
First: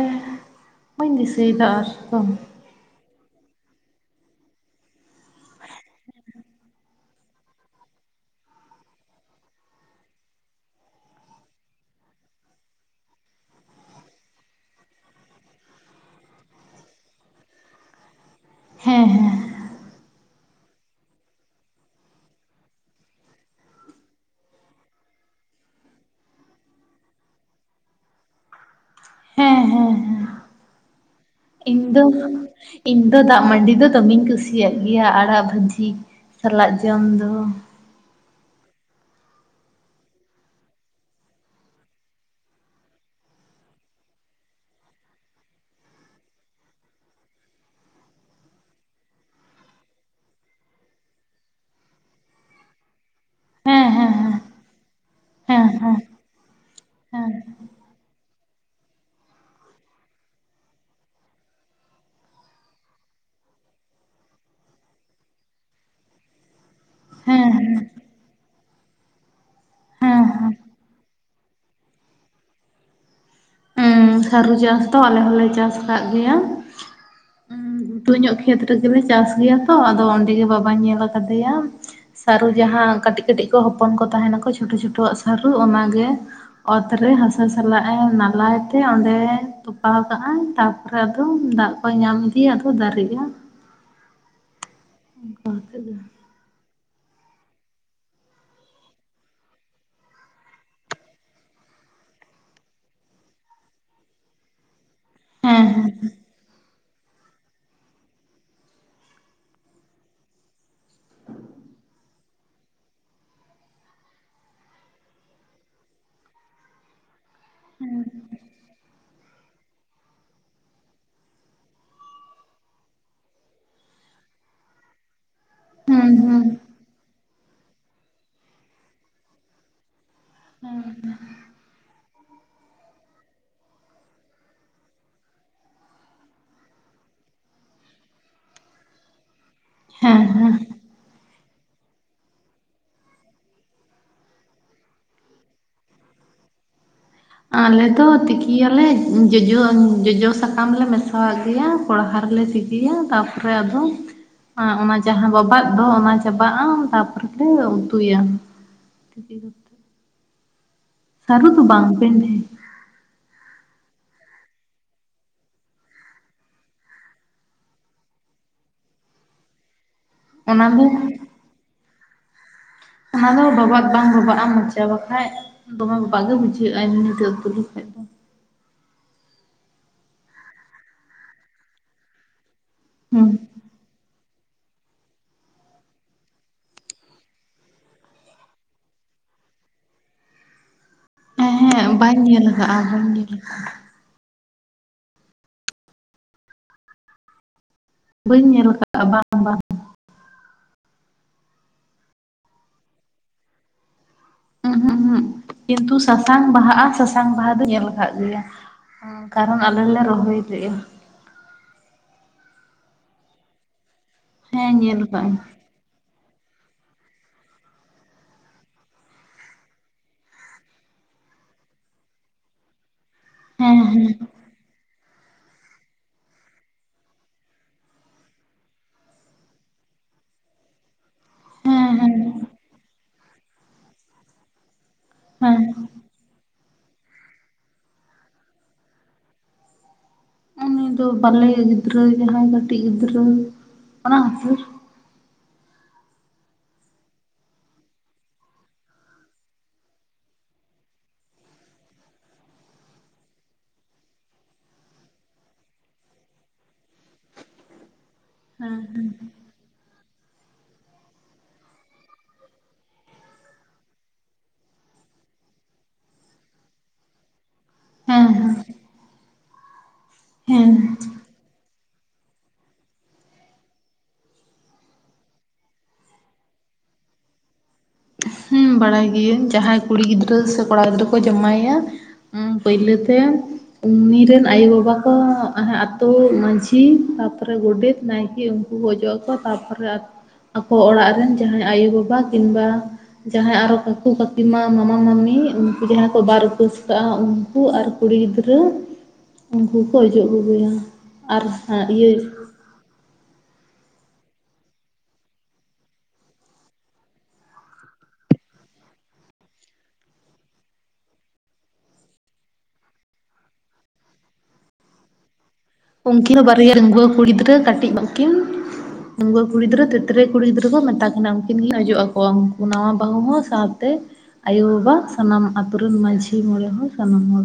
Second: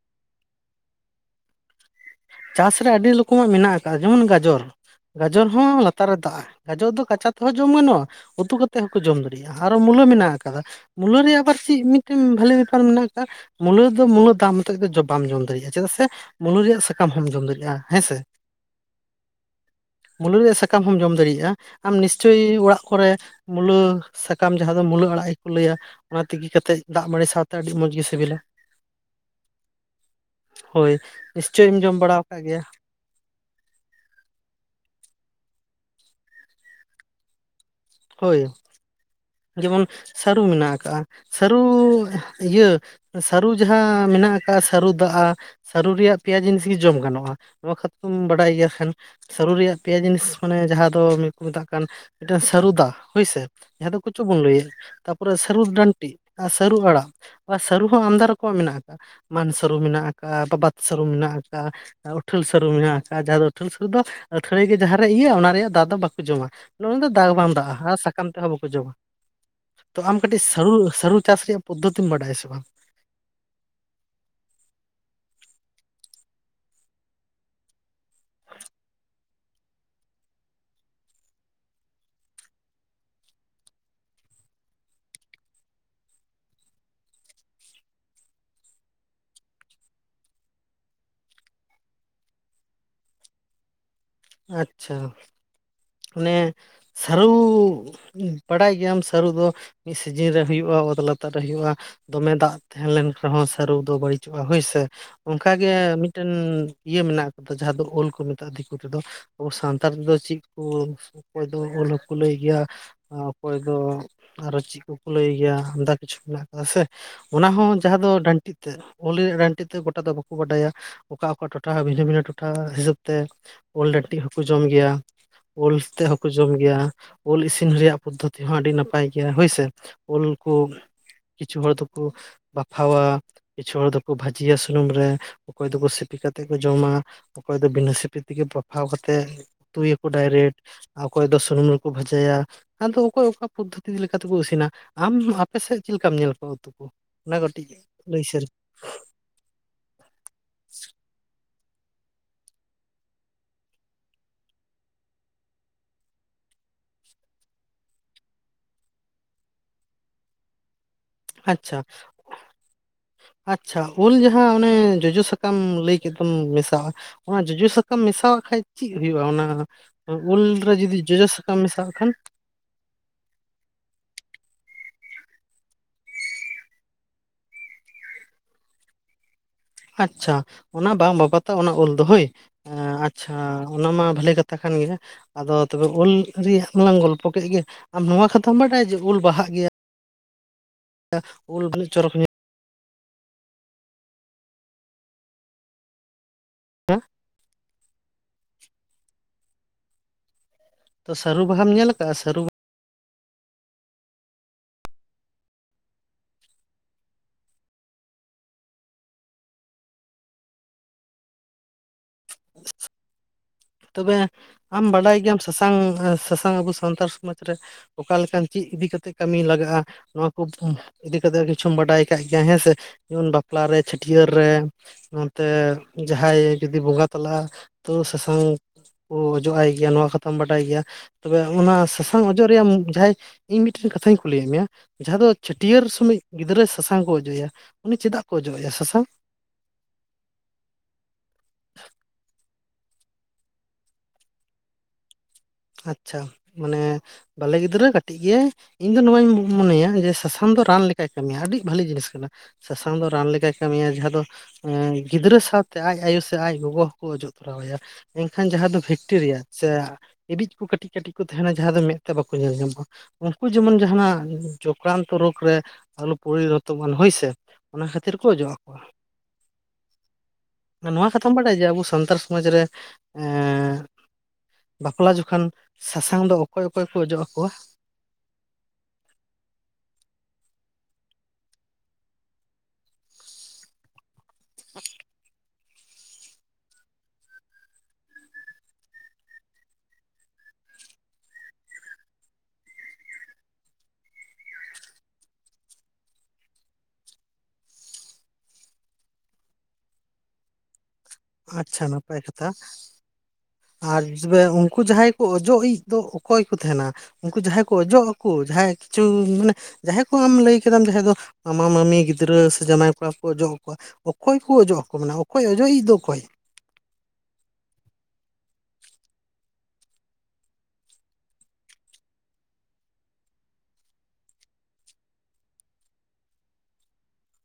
Speaker 1: ᱵᱟᱹᱧ ᱫᱤᱥᱟᱹᱭ ᱫᱟ ᱟᱨ ᱠᱚ ᱾
Speaker 2: ᱪᱟᱥ ᱨᱮ ᱟᱹᱰᱤ ᱨᱚᱠᱚᱢᱟᱜ ᱢᱮᱱᱟᱜ ᱟᱠᱟᱫᱼᱟ ᱡᱮᱢᱚᱱ ᱜᱟᱡᱚᱨ ᱜᱟᱡᱚᱨ ᱦᱚᱸ ᱞᱟᱛᱟᱨ ᱨᱮ ᱫᱟᱜᱼᱟ᱾ ᱜᱟᱡᱚᱨ ᱫᱚ ᱠᱟᱪᱟ ᱛᱮᱦᱚᱸ ᱡᱚᱢ ᱜᱟᱱᱚᱜᱼᱟ ᱩᱛᱩ ᱠᱟᱛᱮᱫ ᱦᱚᱸ ᱠᱚ ᱡᱚᱢ ᱫᱟᱲᱮᱭᱟᱜᱼᱟ ᱟᱨᱦᱚᱸ ᱢᱩᱞᱟᱹ ᱢᱮᱱᱟᱜ ᱟᱠᱟᱫᱟ ᱢᱩᱞᱟᱹ ᱨᱮᱭᱟᱜ ᱟᱵᱟᱨ ᱪᱮᱫ ᱢᱤᱫᱴᱮᱱ ᱵᱷᱟᱹᱞᱤ ᱵᱮᱯᱟᱨ ᱢᱮᱱᱟᱜ ᱟᱠᱟᱫᱼᱟ ᱢᱩᱞᱟᱹ ᱫᱚ ᱢᱩᱞᱟᱹ ᱫᱟᱢᱛᱮᱫ ᱫᱚ ᱵᱟᱢ ᱡᱚᱢ ᱫᱟᱲᱮᱭᱟᱜᱼᱟ ᱪᱮᱫᱟᱜ ᱥᱮ ᱢᱩᱞᱟᱹ ᱨᱮᱭᱟᱜ ᱥᱟᱠᱟᱢ ᱦᱚᱸᱢ ᱡᱚᱢ ᱫᱟᱨᱤᱜᱼᱟ ᱦᱮᱸ ᱥᱮ?
Speaker 1: ᱦᱮᱸ-ᱦᱮᱸ ᱾
Speaker 2: ᱢᱩᱨᱩ ᱮ ᱥᱟᱠᱟᱢ ᱦᱚᱢ ᱡᱚᱢ ᱫᱟᱲᱤᱭᱟᱜᱼᱟ ᱟᱢ ᱱᱤᱥᱪᱳᱭ ᱚᱲᱟᱜ ᱠᱚᱨᱮ ᱢᱩᱞᱟᱹ ᱥᱟᱠᱟᱢ ᱡᱟᱦᱟᱸ ᱫᱚ ᱢᱩᱞᱟᱹ ᱟᱲᱟᱜ ᱮᱠᱚ ᱞᱟᱹᱭᱟ ᱾ ᱚᱱᱟ ᱛᱤᱠᱤ ᱠᱟᱛᱮᱫ ᱫᱟᱜ ᱢᱟᱹᱰᱤ ᱥᱟᱶᱛᱮ ᱟᱹᱰᱤ ᱢᱚᱸᱡᱽ ᱜᱮ ᱥᱤᱵᱤᱞᱟ
Speaker 1: ᱦᱮᱸ ᱦᱮᱸ ᱦᱮᱸ
Speaker 2: ᱦᱚᱭ
Speaker 1: ᱤᱧ ᱫᱚ ᱤᱧ ᱫᱚ ᱫᱟᱜ ᱢᱟᱹᱰᱤ ᱫᱚ ᱫᱚᱢᱮᱹᱧ ᱠᱩᱥᱤᱭᱟᱜ ᱜᱮᱭᱟ ᱟᱲᱟᱜ ᱵᱷᱟᱹᱡᱤ ᱥᱟᱞᱟᱜ ᱡᱚᱢ ᱫᱚ
Speaker 2: ᱦᱚᱭ ᱡᱮᱢᱚᱱ ᱥᱟᱹᱨᱩ ᱢᱮᱱᱟᱜ ᱟᱠᱟᱜᱼᱟ ᱥᱟᱹᱨᱩ ᱤᱭᱟᱹ ᱥᱟᱹᱨᱩ ᱡᱟᱦᱟᱸ ᱢᱮᱱᱟᱜ ᱟᱠᱟᱜᱼᱟ ᱥᱟᱹᱨᱩ ᱫᱟᱜᱼᱟ ᱥᱟᱹᱨᱩ ᱨᱮᱭᱟᱜ ᱯᱮᱭᱟ ᱡᱤᱱᱤᱥ ᱜᱮ ᱡᱚᱢ ᱜᱟᱱᱚᱜᱼᱟ ᱱᱚᱣᱟ ᱠᱟ [unintelligible] ᱵᱟᱰᱟᱭ ᱜᱮᱭᱟ ᱠᱷᱟᱱ ᱥᱟᱹᱨᱩ ᱨᱮᱭᱟᱜ ᱯᱮᱭᱟ ᱡᱤᱱᱤᱥ ᱢᱟᱱᱮ ᱡᱟᱦᱟᱸ ᱫᱚ ᱢᱤᱫ ᱠᱚ ᱢᱮᱛᱟᱜ ᱠᱟᱱ ᱢᱤᱫᱴᱟᱹᱱ ᱥᱟᱹᱨᱩ ᱫᱟ ᱦᱚᱭᱥᱮ
Speaker 1: ᱦᱮᱸ
Speaker 2: ᱡᱟᱦᱟᱸ ᱫᱚ
Speaker 1: ᱦᱮᱸ
Speaker 2: ᱠᱚᱪᱚ ᱵᱚᱱ ᱞᱟᱹᱭᱟ, ᱛᱟᱯᱚᱨᱮ ᱥᱟᱹᱨᱩ
Speaker 1: ᱦᱮᱸ ᱦᱮᱸ ᱦᱮᱸ ᱦᱮᱸ
Speaker 2: ᱰᱟᱹᱱᱴᱤ ᱥᱟᱹᱨᱩ ᱟᱲᱟᱜ ᱥᱟᱹᱨᱩ ᱦᱚᱸ ᱟᱢᱫᱟ ᱨᱚᱠᱚᱢᱟᱜ ᱢᱮᱱᱟᱜ ᱟᱠᱟᱜᱼᱟ ᱢᱟᱱ ᱥᱟᱹᱨᱩ ᱢᱮᱱᱟᱜ ᱟᱠᱟᱜᱼᱟ ᱵᱟᱵᱟᱛ ᱥᱟᱹᱨᱩ ᱢᱮᱱᱟᱜ ᱟᱠᱟᱜᱼᱟ᱾ ᱟᱨ ᱩᱴᱷᱟᱹᱞ ᱥᱟᱹᱨᱩ ᱢᱮᱱᱟᱜ ᱟᱠᱟᱜᱼᱟ ᱡᱟᱦᱟᱸ ᱫᱚ ᱩᱴᱷᱟᱹᱞ ᱥᱟᱹᱨᱩ ᱫᱚ ᱟᱹᱛᱷᱟᱹᱲᱤ ᱜᱮ ᱡᱟᱦᱟᱸ ᱨᱮ ᱤᱭᱟᱹᱜᱼᱟ ᱚᱱᱟ ᱨᱮᱭᱟᱜ ᱫᱟ ᱫᱚ ᱵᱟᱠᱚ ᱡᱚᱢᱟ ᱱᱚᱣᱟ ᱫᱚ ᱫᱟ
Speaker 1: ᱦᱮᱸ
Speaker 2: ᱵᱟᱝ ᱫᱟᱜᱼᱟ
Speaker 1: ᱦᱮᱸ
Speaker 2: ᱟᱨ [unintelligible] ᱛᱮᱦᱚᱸ ᱵᱟᱠᱚ ᱡᱚᱢᱟ ᱛᱚ ᱟᱢ
Speaker 1: ᱦᱮᱸ
Speaker 2: ᱠᱟᱹᱴᱤᱡ ᱥᱟᱹᱨᱩ ᱥᱟᱹᱨᱩ ᱪᱟᱥ ᱨᱮᱭᱟᱜ ᱯᱚᱫᱽᱫᱷᱚᱛᱤᱢ ᱵᱟᱰᱟᱭᱟ ᱥᱮ ᱵᱟᱝ
Speaker 1: ᱦᱮᱸ ᱥᱟᱹᱨᱩ ᱪᱟᱥ ᱫᱚ ᱟᱞᱮ ᱦᱚᱸᱞᱮ ᱪᱟᱥ ᱟᱠᱟᱫ ᱜᱮᱭᱟ [unintelligible] ᱧᱚᱜ ᱠᱷᱮᱛ ᱨᱮᱜᱮᱞᱮ ᱪᱟᱥ ᱜᱮᱭᱟ ᱛᱚ ᱟᱫᱚ ᱚᱸᱰᱮ ᱜᱮ ᱵᱟᱵᱟᱧ ᱧᱮᱞ ᱟᱠᱟᱫ ᱫᱮᱭᱟ᱾ ᱥᱟᱹᱨᱩ ᱡᱟᱦᱟᱸ ᱠᱟᱹᱴᱤᱡ ᱠᱟᱹᱴᱤᱡ ᱠᱚ ᱦᱚᱯᱚᱱ ᱠᱚ ᱛᱟᱦᱮᱱᱟ ᱠᱚ ᱪᱷᱩᱴᱩ ᱪᱷᱩᱴᱩᱣᱟᱜ ᱥᱟᱹᱨᱩ ᱚᱱᱟᱜᱮ ᱚᱛ ᱨᱮ ᱦᱟᱥᱟ ᱥᱟᱞᱟᱜ ᱮ ᱱᱟᱞᱟᱭ ᱚᱸᱰᱮ ᱛᱚᱯᱟ ᱟᱠᱟᱜᱼᱟᱭ ᱛᱟᱨᱯᱚᱨᱮ ᱟᱫᱚ ᱫᱟᱜ ᱠᱚᱭ ᱧᱟᱢ ᱤᱫᱤᱭᱟ ᱟᱫᱚ ᱫᱟᱨᱮᱜᱼᱟ᱾
Speaker 2: ᱟᱪᱪᱷᱟ
Speaker 1: ᱚᱱᱠᱟ ᱠᱟᱛᱮᱫ ᱜᱮ
Speaker 2: ᱢᱟᱱᱮ ᱥᱟᱹᱨᱩᱻ ᱵᱟᱰᱟᱭ ᱜᱮᱭᱟᱢ ᱥᱟᱹᱨᱩ ᱫᱚ ᱢᱤᱫ ᱥᱤᱡᱤᱱ ᱨᱮ ᱦᱩᱭᱩᱜᱼᱟ ᱚᱛ ᱞᱟᱛᱟᱨ ᱨᱮ ᱦᱩᱭᱩᱜᱼᱟ᱾ ᱫᱚᱢᱮ ᱫᱟᱜ ᱛᱟᱦᱮᱸ ᱞᱮᱱ ᱨᱮᱦᱚᱸ ᱥᱟᱹᱨᱩ ᱫᱚ ᱵᱟᱹᱲᱤᱡᱚᱜᱼᱟ ᱦᱚᱭ ᱥᱮ ᱚᱱᱠᱟ
Speaker 1: ᱦᱮᱸ
Speaker 2: ᱜᱮ
Speaker 1: ᱦᱮᱸ
Speaker 2: ᱢᱤᱫᱴᱮᱱ ᱤᱭᱟᱹ ᱢᱮᱱᱟᱜ ᱟᱠᱟᱫᱟ ᱡᱟᱦᱟᱸ ᱫᱚ ᱚᱞ ᱠᱚ ᱢᱮᱛᱟᱜᱼᱟ ᱫᱤᱠᱩ ᱟᱵᱚ ᱥᱟᱱᱛᱟᱲ ᱛᱮᱫᱚ ᱪᱮᱫ ᱠᱚ ᱚᱠᱚᱭ ᱫᱚ ᱚᱞᱚᱜ ᱞᱟᱹᱭ ᱜᱮᱭᱟ ᱚᱠᱚᱭ ᱫᱚ ᱟᱨᱦᱚᱸ ᱪᱮᱫ ᱠᱚᱠᱚ ᱞᱟᱹᱭ ᱜᱮᱭᱟ ᱟᱢᱫᱟ ᱠᱤᱪᱷᱩ ᱢᱮᱱᱟᱜ ᱠᱚᱜᱼᱟ ᱥᱮ ᱚᱱᱟ ᱦᱚᱸ ᱡᱟᱦᱟᱸ ᱫᱚ ᱰᱟᱹᱱᱴᱤᱫ ᱛᱮᱫ ᱩᱞ ᱰᱟᱹᱱᱴᱤ [unintelligible] ᱛᱮ ᱜᱚᱴᱟ ᱫᱚ ᱵᱟᱠᱚ ᱵᱟᱰᱟᱭᱟ ᱚᱠᱟ ᱚᱠᱟ ᱴᱚᱴᱷᱟ ᱵᱷᱤᱱᱟᱹ-ᱵᱷᱤᱱᱟᱹ ᱴᱚᱴᱷᱟ ᱦᱤᱥᱟᱹᱵ ᱛᱮ ᱩᱞ ᱞᱟᱹᱴᱤ ᱦᱚᱸᱠᱚ ᱡᱚᱢ ᱜᱮᱭᱟ ᱩᱞ ᱛᱮᱜ
Speaker 1: ᱦᱩᱸ
Speaker 2: ᱦᱚᱸᱠᱚ
Speaker 1: ᱦᱩᱸ
Speaker 2: ᱡᱚᱢ ᱜᱮᱭᱟ ᱩᱞ ᱤᱥᱤᱱ ᱨᱮᱭᱟᱜ ᱯᱚᱫᱽᱫᱷᱚᱛᱤ ᱦᱚᱸ ᱟᱹᱰᱤ ᱱᱟᱯᱟᱭ ᱜᱮᱭᱟ ᱦᱚᱭ ᱥᱮ ᱚᱞ ᱠᱚ ᱠᱤᱪᱷᱩ ᱦᱚᱲ ᱫᱚᱠᱚ ᱵᱟᱯᱷᱟᱣᱟ ᱠᱤᱪᱷᱩ ᱦᱚᱲ ᱫᱚᱠᱚ ᱵᱷᱟᱹᱡᱤᱭᱟ ᱥᱩᱱᱩᱢ ᱨᱮ ᱚᱠᱚᱭ ᱫᱚᱠᱚ ᱥᱤᱯᱤ ᱠᱟᱛᱮ ᱠᱚ ᱡᱚᱢᱟ ᱚᱠᱚᱭ ᱫᱚ ᱵᱤᱱᱟᱹ ᱥᱤᱯᱤ ᱛᱮᱜᱮ ᱵᱟᱯᱷᱟᱣ ᱠᱟᱛᱮᱫ ᱩᱛᱩᱭᱟᱠᱚ
Speaker 1: ᱦᱮᱸ ᱦᱮᱸ
Speaker 2: ᱰᱟᱭᱨᱮᱠᱴ ᱚᱠᱚᱭ ᱫᱚ ᱥᱩᱱᱩᱢ ᱨᱮᱠᱚ ᱵᱷᱟᱡᱟᱭᱟ ᱟᱫᱚ ᱚᱠᱚᱭ ᱚᱠᱟ ᱯᱚᱫᱽᱫᱷᱚᱛᱤ ᱞᱮᱠᱟᱛᱮᱠᱚ ᱤᱥᱤᱱᱟ ᱟᱢ ᱟᱯᱮ ᱥᱮᱫ ᱪᱮᱫ ᱞᱮᱠᱟᱢ ᱧᱮᱞ ᱠᱚᱣᱟ ᱩᱛᱩ ᱠᱚ ᱚᱱᱟ ᱠᱟᱹᱴᱤᱡ
Speaker 1: ᱟᱞᱮ ᱫᱚ
Speaker 2: ᱞᱟᱹᱭ ᱥᱮ
Speaker 1: ᱛᱤᱠᱤᱭᱟᱞᱮ ᱡᱚᱡᱚ ᱡᱚᱡᱚ ᱥᱟᱠᱟᱢ ᱞᱮ ᱢᱮᱥᱟᱣᱟᱜ ᱜᱮᱭᱟ ᱠᱚᱲᱦᱟ ᱨᱮᱞᱮ ᱥᱤᱯᱤᱭᱟ ᱛᱟᱨᱯᱚᱨᱮ ᱟᱫᱚ ᱚᱱᱟ ᱡᱟᱦᱟᱸ ᱵᱟᱵᱟᱫ ᱫᱚ ᱚᱱᱟ ᱪᱟᱵᱟᱜᱼᱟ ᱛᱟᱨᱯᱚᱨᱮ ᱞᱮ ᱩᱛᱩᱭᱟ [unintelligible] ᱥᱟᱹᱨᱩ ᱫᱚ
Speaker 2: ᱟᱪᱪᱷᱟ
Speaker 1: ᱵᱟᱝ ᱯᱮᱸᱰᱮ
Speaker 2: ᱟᱪᱪᱷᱟ ᱩᱞ ᱡᱟᱦᱟᱸ ᱚᱱᱮ ᱡᱚᱡᱚ ᱥᱟᱠᱟᱢ ᱞᱟᱹᱭ ᱠᱮᱫ ᱫᱚᱢ ᱢᱮᱥᱟᱜᱼᱟ ᱚᱱᱟ ᱡᱚᱡᱚ ᱥᱟᱠᱟᱢ ᱢᱮᱥᱟᱣᱟᱜ ᱠᱷᱟᱡ ᱪᱮᱫ ᱦᱩᱭᱩᱜᱼᱟ ᱚᱱᱟ ᱩᱞ
Speaker 1: ᱚᱱᱟ
Speaker 2: ᱨᱮ
Speaker 1: ᱫᱚ
Speaker 2: ᱡᱩᱫᱤ ᱡᱚᱡᱚ ᱥᱟᱠᱟᱢ ᱢᱮᱥᱟᱣᱟᱜ ᱠᱷᱟᱱ
Speaker 1: ᱚᱱᱟ ᱫᱚ ᱵᱟᱵᱟᱫ ᱵᱟᱝ ᱵᱟᱵᱟᱫ ᱟ ᱢᱚᱪᱟ ᱵᱟᱠᱷᱟᱡ ᱫᱚᱢᱮ ᱵᱟᱵᱟᱫ ᱜᱮ ᱵᱩᱡᱷᱟᱹᱜᱼᱟ ᱮᱢᱱᱤ ᱛᱮ ᱩᱛᱩ ᱞᱮᱠᱷᱟᱡ ᱫᱚ
Speaker 2: ᱟᱪᱪᱷᱟ ᱚᱱᱟ ᱵᱟᱝ ᱵᱟᱵᱟᱫ ᱟ ᱚᱱᱟ ᱩᱞ ᱫᱚ ᱦᱳᱭ
Speaker 1: ᱦᱩᱸ
Speaker 2: ᱟᱪᱪᱷᱟ ᱚᱱᱟ ᱢᱟ ᱵᱷᱟᱞᱮ ᱠᱟᱛᱷᱟ ᱠᱟᱱ ᱜᱮᱭᱟ ᱟᱫᱚ ᱛᱚᱵᱮ ᱩᱞ ᱨᱮᱭᱟᱜ ᱞᱟᱝ ᱜᱚᱞᱯᱚ ᱠᱮᱫ ᱜᱮ ᱟᱢ ᱱᱚᱣᱟ ᱠᱟᱛᱷᱟᱢ ᱵᱟᱰᱟᱭᱟ ᱡᱮ ᱩᱞ ᱵᱟᱦᱟᱜ ᱜᱮᱭᱟ
Speaker 1: ᱦᱮᱸ
Speaker 2: ᱩᱞ ᱵᱟᱹᱱᱩᱜ
Speaker 1: ᱦᱮᱸ
Speaker 2: ᱪᱚᱨᱚᱠ
Speaker 1: ᱵᱟᱹᱧ ᱧᱮᱞ ᱠᱟᱜᱼᱟ ᱵᱟᱹᱧ ᱧᱮᱞ ᱠᱟᱜ
Speaker 2: ᱦᱮᱸ
Speaker 1: ᱵᱟᱹᱧ ᱧᱮᱞ ᱠᱟᱜᱼᱟ ᱵᱟᱝ ᱵᱟᱝ
Speaker 2: ᱛᱚ ᱥᱟᱹᱨᱩ ᱵᱟᱦᱟᱢ ᱧᱮᱞ ᱠᱟᱜᱼᱟ ᱥᱟᱹᱨᱩ
Speaker 1: ᱩᱦᱩᱸ ᱦᱩᱸ ᱦᱩᱸ ᱠᱤᱱᱛᱩ ᱥᱟᱥᱟᱝ ᱵᱟᱦᱟᱜᱼᱟ ᱥᱟᱥᱟᱝ ᱵᱟᱦᱟ ᱫᱚ ᱧᱮᱞ ᱠᱟᱜ ᱜᱮᱭᱟ ᱦᱩᱸ ᱠᱟᱨᱚᱱ ᱟᱞᱮ ᱞᱮ ᱨᱚᱦᱚᱭ ᱞᱮᱜᱼᱟ
Speaker 2: ᱛᱚᱵᱮ
Speaker 1: ᱦᱮᱸ
Speaker 2: ᱟᱢ
Speaker 1: ᱧᱮᱞ
Speaker 2: ᱵᱟᱰᱟᱭ
Speaker 1: ᱠᱟᱜᱼᱟᱹᱧ
Speaker 2: ᱜᱮᱭᱟᱢ ᱥᱟᱥᱟᱝ ᱥᱟᱥᱟᱝ ᱟᱵᱚ ᱥᱟᱱᱛᱟᱲ ᱥᱚᱢᱟᱡᱽ ᱨᱮ ᱚᱠᱟ ᱞᱮᱠᱟᱱ ᱪᱤᱜ ᱤᱫᱤᱠᱟᱛᱮ ᱠᱟᱹᱢᱤ ᱞᱟᱜᱟ ᱟ ᱱᱚᱣᱟ ᱠᱚ ᱤᱫᱤ ᱠᱟᱛᱮᱜ ᱠᱤᱪᱷᱩᱢ ᱵᱟᱰᱟᱭ ᱠᱟᱜ ᱜᱮᱭᱟ ᱦᱮᱸ ᱥᱮ ᱡᱮᱢᱚᱱ ᱵᱟᱯᱞᱟ
Speaker 1: ᱦᱮᱸ
Speaker 2: ᱨᱮ
Speaker 1: ᱦᱮᱸ
Speaker 2: ᱪᱷᱟᱹᱴᱭᱟᱹᱨ ᱨᱮ ᱱᱚᱛᱮ ᱡᱟᱦᱟᱸᱭ ᱡᱩᱫᱤ ᱵᱚᱸᱜᱟ ᱛᱟᱞᱟᱜᱼᱟ ᱛᱚ ᱥᱟᱥᱟᱝ ᱚᱡᱚᱜ ᱟᱭ ᱜᱮᱭᱟ ᱱᱚᱣᱟ ᱠᱟᱛᱷᱟᱢ ᱵᱟᱰᱟᱭ ᱜᱮᱭᱟ ᱛᱚᱵᱮ ᱚᱱᱟ
Speaker 1: ᱦᱮᱸ
Speaker 2: ᱥᱟᱥᱟᱝ ᱚᱡᱚᱜ ᱨᱮᱭᱟᱜ ᱡᱟᱦᱟᱸᱭ ᱤᱧ ᱢᱤᱫᱴᱮᱱ ᱠᱟᱛᱷᱟᱧ ᱠᱩᱞᱤᱭᱮᱫ ᱢᱮᱭᱟ ᱡᱟᱦᱟᱸ ᱫᱚ
Speaker 1: ᱦᱮᱸ ᱦᱮᱸ
Speaker 2: ᱪᱷᱟᱹᱴᱭᱟᱹᱨ ᱥᱚᱢᱚᱭ ᱜᱤᱫᱽᱨᱟᱹ ᱥᱟᱥᱟᱝ ᱠᱚ ᱚᱡᱚᱜ ᱮᱭᱟ ᱩᱱᱤ ᱪᱮᱫᱟᱜ ᱠᱚ ᱚᱡᱚᱜ ᱟᱭᱟ ᱥᱟᱥᱟᱝ
Speaker 1: ᱩᱱᱤ ᱫᱚ ᱵᱟᱞᱮ ᱜᱤᱫᱽᱨᱟᱹ ᱡᱟᱦᱟᱸᱭ ᱠᱟᱹᱴᱤᱡ ᱜᱤᱫᱽᱨᱟᱹ ᱚᱱᱟ ᱦᱳᱨ
Speaker 2: ᱟᱪᱪᱷᱟ ᱢᱟᱱᱮ ᱵᱟᱞᱮ ᱜᱤᱫᱽᱨᱟᱹ ᱠᱟᱹᱴᱤᱡ ᱜᱮᱭᱟᱭ ᱤᱧ ᱫᱚ ᱱᱚᱣᱟᱧ ᱢᱚᱱᱮᱭᱟ ᱡᱮ ᱥᱟᱥᱟᱝ ᱫᱚ ᱨᱟᱱ ᱞᱮᱠᱟᱭ ᱠᱟᱹᱢᱤᱭᱟ ᱟᱹᱰᱤ ᱵᱷᱟᱞᱮ ᱡᱤᱱᱤᱥ ᱠᱟᱱᱟ ᱥᱟᱥᱟᱝ ᱫᱚ ᱨᱟᱱ ᱞᱮᱠᱟᱭ ᱠᱟᱹᱢᱤᱭᱟ ᱡᱟᱦᱟᱸ ᱫᱚ ᱮᱸ ᱜᱤᱫᱽᱨᱟᱹ ᱥᱟᱶᱛᱮ ᱟᱡ ᱟᱭᱳ ᱥᱮ ᱟᱡ ᱜᱚᱜᱚ ᱦᱚᱸᱠᱚ ᱚᱡᱚᱜ ᱛᱚᱨᱟᱣ ᱟᱭᱟ ᱮᱱᱠᱷᱟᱱ ᱡᱟᱦᱟᱸ
Speaker 1: ᱦᱮᱸ
Speaker 2: ᱫᱚ ᱵᱷᱮᱠᱴᱮᱨᱤᱭᱟ ᱥᱮ ᱟᱹᱵᱤᱡ ᱠᱚ ᱠᱟᱹᱴᱤᱡ ᱠᱟᱹᱴᱤᱡ ᱠᱚ ᱛᱟᱸᱦᱮᱱᱟ ᱡᱟᱦᱟᱸ ᱫᱚ ᱢᱮᱫ ᱛᱮ ᱵᱟᱠᱚ ᱧᱮᱞ ᱧᱟᱢᱚᱜᱼᱟ ᱩᱱᱠᱩ ᱡᱮᱢᱚᱱ ᱡᱟᱦᱱᱟᱜ ᱪᱚᱠᱨᱟᱱᱛᱚ ᱨᱳᱜᱽ ᱨᱮ ᱟᱞᱚ ᱯᱚᱨᱤᱱᱚᱛᱚᱢᱟᱜ ᱦᱳᱭᱥᱮ ᱚᱱᱟ ᱠᱷᱟᱹᱛᱤᱨ ᱠᱚ
Speaker 1: ᱦᱮᱸ ᱦᱮᱸ
Speaker 2: ᱚᱡᱚᱜ ᱟᱠᱚᱣᱟ
Speaker 1: ᱦᱮᱸ
Speaker 2: ᱱᱚᱣᱟ ᱠᱟᱛᱷᱟᱢ ᱵᱟᱰᱟᱭᱟ ᱡᱮ ᱟᱵᱚ ᱥᱟᱱᱛᱟᱲ ᱥᱚᱢᱟᱡᱽ ᱨᱮ ᱮ ᱦᱚᱞᱟ ᱡᱚᱠᱷᱚᱱ ᱥᱟᱥᱟᱝ ᱫᱚ ᱚᱠᱚᱭ ᱚᱠᱚᱭ ᱠᱚ ᱚᱡᱚᱜ ᱟᱠᱚᱣᱟ
Speaker 1: ᱦᱚᱸ ᱵᱟᱲᱟᱭ ᱜᱤᱭᱟᱹᱧ ᱡᱟᱦᱟᱸᱭ ᱠᱩᱲᱤ ᱜᱤᱫᱽᱨᱟᱹ ᱥᱮ ᱠᱚᱲᱟ ᱜᱤᱫᱽᱨᱟᱹ ᱠᱚ ᱡᱟᱢᱟᱭ ᱮᱭᱟ ᱯᱳᱭᱞᱳ ᱛᱮ ᱩᱱᱤ ᱨᱮᱱ ᱟᱭᱳ ᱵᱟᱵᱟ ᱠᱚ ᱟᱛᱳ ᱢᱟᱺᱡᱷᱤ ᱛᱟᱯᱚᱨᱮ ᱜᱚᱰᱮᱛ ᱱᱟᱭᱠᱮ ᱩᱱᱠᱩ ᱠᱚ ᱚᱡᱚᱜ ᱟᱠᱚᱣᱟ ᱛᱟᱯᱚᱨᱮ ᱟᱠᱚ ᱚᱲᱟᱜ ᱨᱮᱱ ᱡᱟᱦᱟᱸᱭ ᱟᱭᱳ ᱵᱟᱵᱟ ᱠᱤᱝᱵᱟ ᱡᱟᱦᱟᱸᱭ ᱟᱨᱚ ᱠᱟᱠᱩ ᱠᱟᱹᱠᱤ ᱢᱟᱢᱟ ᱢᱟᱢᱤ ᱩᱱᱠᱩ ᱡᱟᱦᱟᱸᱭ ᱠᱚ ᱵᱟᱭ ᱨᱩᱯᱟᱹᱥ ᱠᱟᱜᱼᱟ ᱩᱱ ᱩᱱᱠᱩ ᱟᱨ ᱠᱩᱲᱤ ᱜᱤᱫᱽᱨᱟᱹ ᱩᱱᱠᱩ ᱠᱚ ᱚᱡᱚᱜ ᱟᱹᱜᱩᱭᱟ ᱟᱨ
Speaker 2: ᱟᱪᱪᱷᱟ
Speaker 1: ᱤᱭᱟᱹ
Speaker 2: ᱱᱟᱯᱟᱭ ᱠᱟᱛᱷᱟ ᱟᱨ ᱛᱚᱰᱮ ᱩᱱᱠᱩ ᱡᱟᱸᱦᱟᱭ ᱢᱩᱪᱟᱹᱫ ᱨᱤᱱ ᱫᱚ ᱚᱠᱚᱭ ᱠᱚ ᱛᱟᱸᱦᱮᱱᱟ ᱩᱱᱠᱩ ᱡᱟᱦᱟᱸᱟᱭ ᱠᱚ ᱚᱡᱚᱜ ᱟᱠᱚ ᱡᱟᱦᱟᱸᱭ ᱠᱤᱪᱷᱩ ᱢᱟᱱᱮ ᱡᱟᱦᱟᱸᱭ ᱠᱚ ᱟᱢ ᱞᱟᱹᱭ ᱠᱮᱫᱟᱢ ᱡᱟᱦᱟᱸᱭ ᱫᱚ ᱢᱟᱢᱟ ᱢᱟᱹᱢᱤ ᱜᱤᱫᱽᱨᱟᱹ ᱥᱮ ᱡᱟᱢᱟᱭ ᱠᱚᱲᱟ ᱠᱚ ᱚᱡᱚᱜ ᱟᱠᱚᱣᱟ ᱚᱠᱚᱭ ᱠᱚ ᱚᱡᱚᱜ ᱟᱠᱚ ᱠᱟᱱᱟ ᱢᱟᱱᱮ ᱚᱠᱚᱭ ᱚᱡᱚᱜᱤᱡ ᱫᱚ ᱚᱠᱚᱭ
Speaker 1: ᱩᱱᱠᱤᱱ ᱫᱚ ᱵᱟᱨᱭᱟ ᱨᱮᱱ ᱰᱟᱺᱜᱩᱣᱟᱹ ᱠᱩᱲᱤ ᱜᱤᱫᱽᱨᱟᱹ ᱠᱟᱹᱴᱤᱡ ᱢᱟᱠᱤᱱ ᱩᱱᱠᱩ ᱠᱩᱲᱤ ᱜᱤᱫᱽᱨᱟᱹ ᱛᱮᱛᱨᱮ ᱠᱩᱲᱤ ᱰᱟᱺᱜᱩᱣᱟ. ᱠᱩᱲᱤ ᱜᱤᱫᱽᱨᱟ. ᱛᱮᱛᱨᱮ ᱜᱤᱫᱽᱨᱟᱹ ᱠᱚ ᱢᱮᱛᱟ ᱠᱤᱱᱟ ᱩᱱᱠᱤᱱ ᱜᱮᱠᱤᱱ ᱚᱡᱚᱜ ᱟᱠᱚᱣᱟ ᱩᱱᱠᱩ ᱱᱟᱣᱟ ᱵᱟᱹᱦᱩ ᱦᱚᱸ ᱥᱟᱶᱛᱮ ᱟᱭᱳᱼᱵᱟᱵᱟ ᱥᱟᱱᱟᱢ ᱟ. ᱛᱩ ᱨᱮᱱ ᱢᱟᱺᱡᱷᱤ ᱢᱚᱬᱮᱸ ᱦᱚᱸ ᱥᱟᱱᱟᱢ ᱦᱚᱲ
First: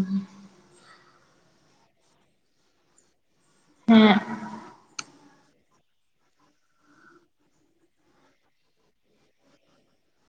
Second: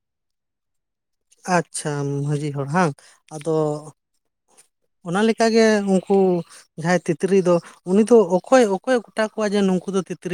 Speaker 2: ᱟᱪᱪᱷᱟ ᱢᱟᱺᱡᱷᱤ ᱦᱚᱲ ᱵᱟᱝ ᱟᱫᱚ
Speaker 1: ᱦᱮᱸ
Speaker 2: ᱚᱱᱟ ᱞᱮᱠᱟ ᱜᱮ ᱩᱱᱠᱩ ᱡᱟᱦᱟᱸᱭ ᱛᱤᱛᱨᱤ ᱫᱚ ᱩᱱᱤ ᱫᱚ ᱚᱠᱚᱭ ᱚᱠᱚᱭᱮ ᱢᱮᱛᱟ ᱠᱚᱣᱟ ᱡᱮ ᱱᱩᱠᱩ ᱫᱚ ᱛᱤᱛᱨᱤ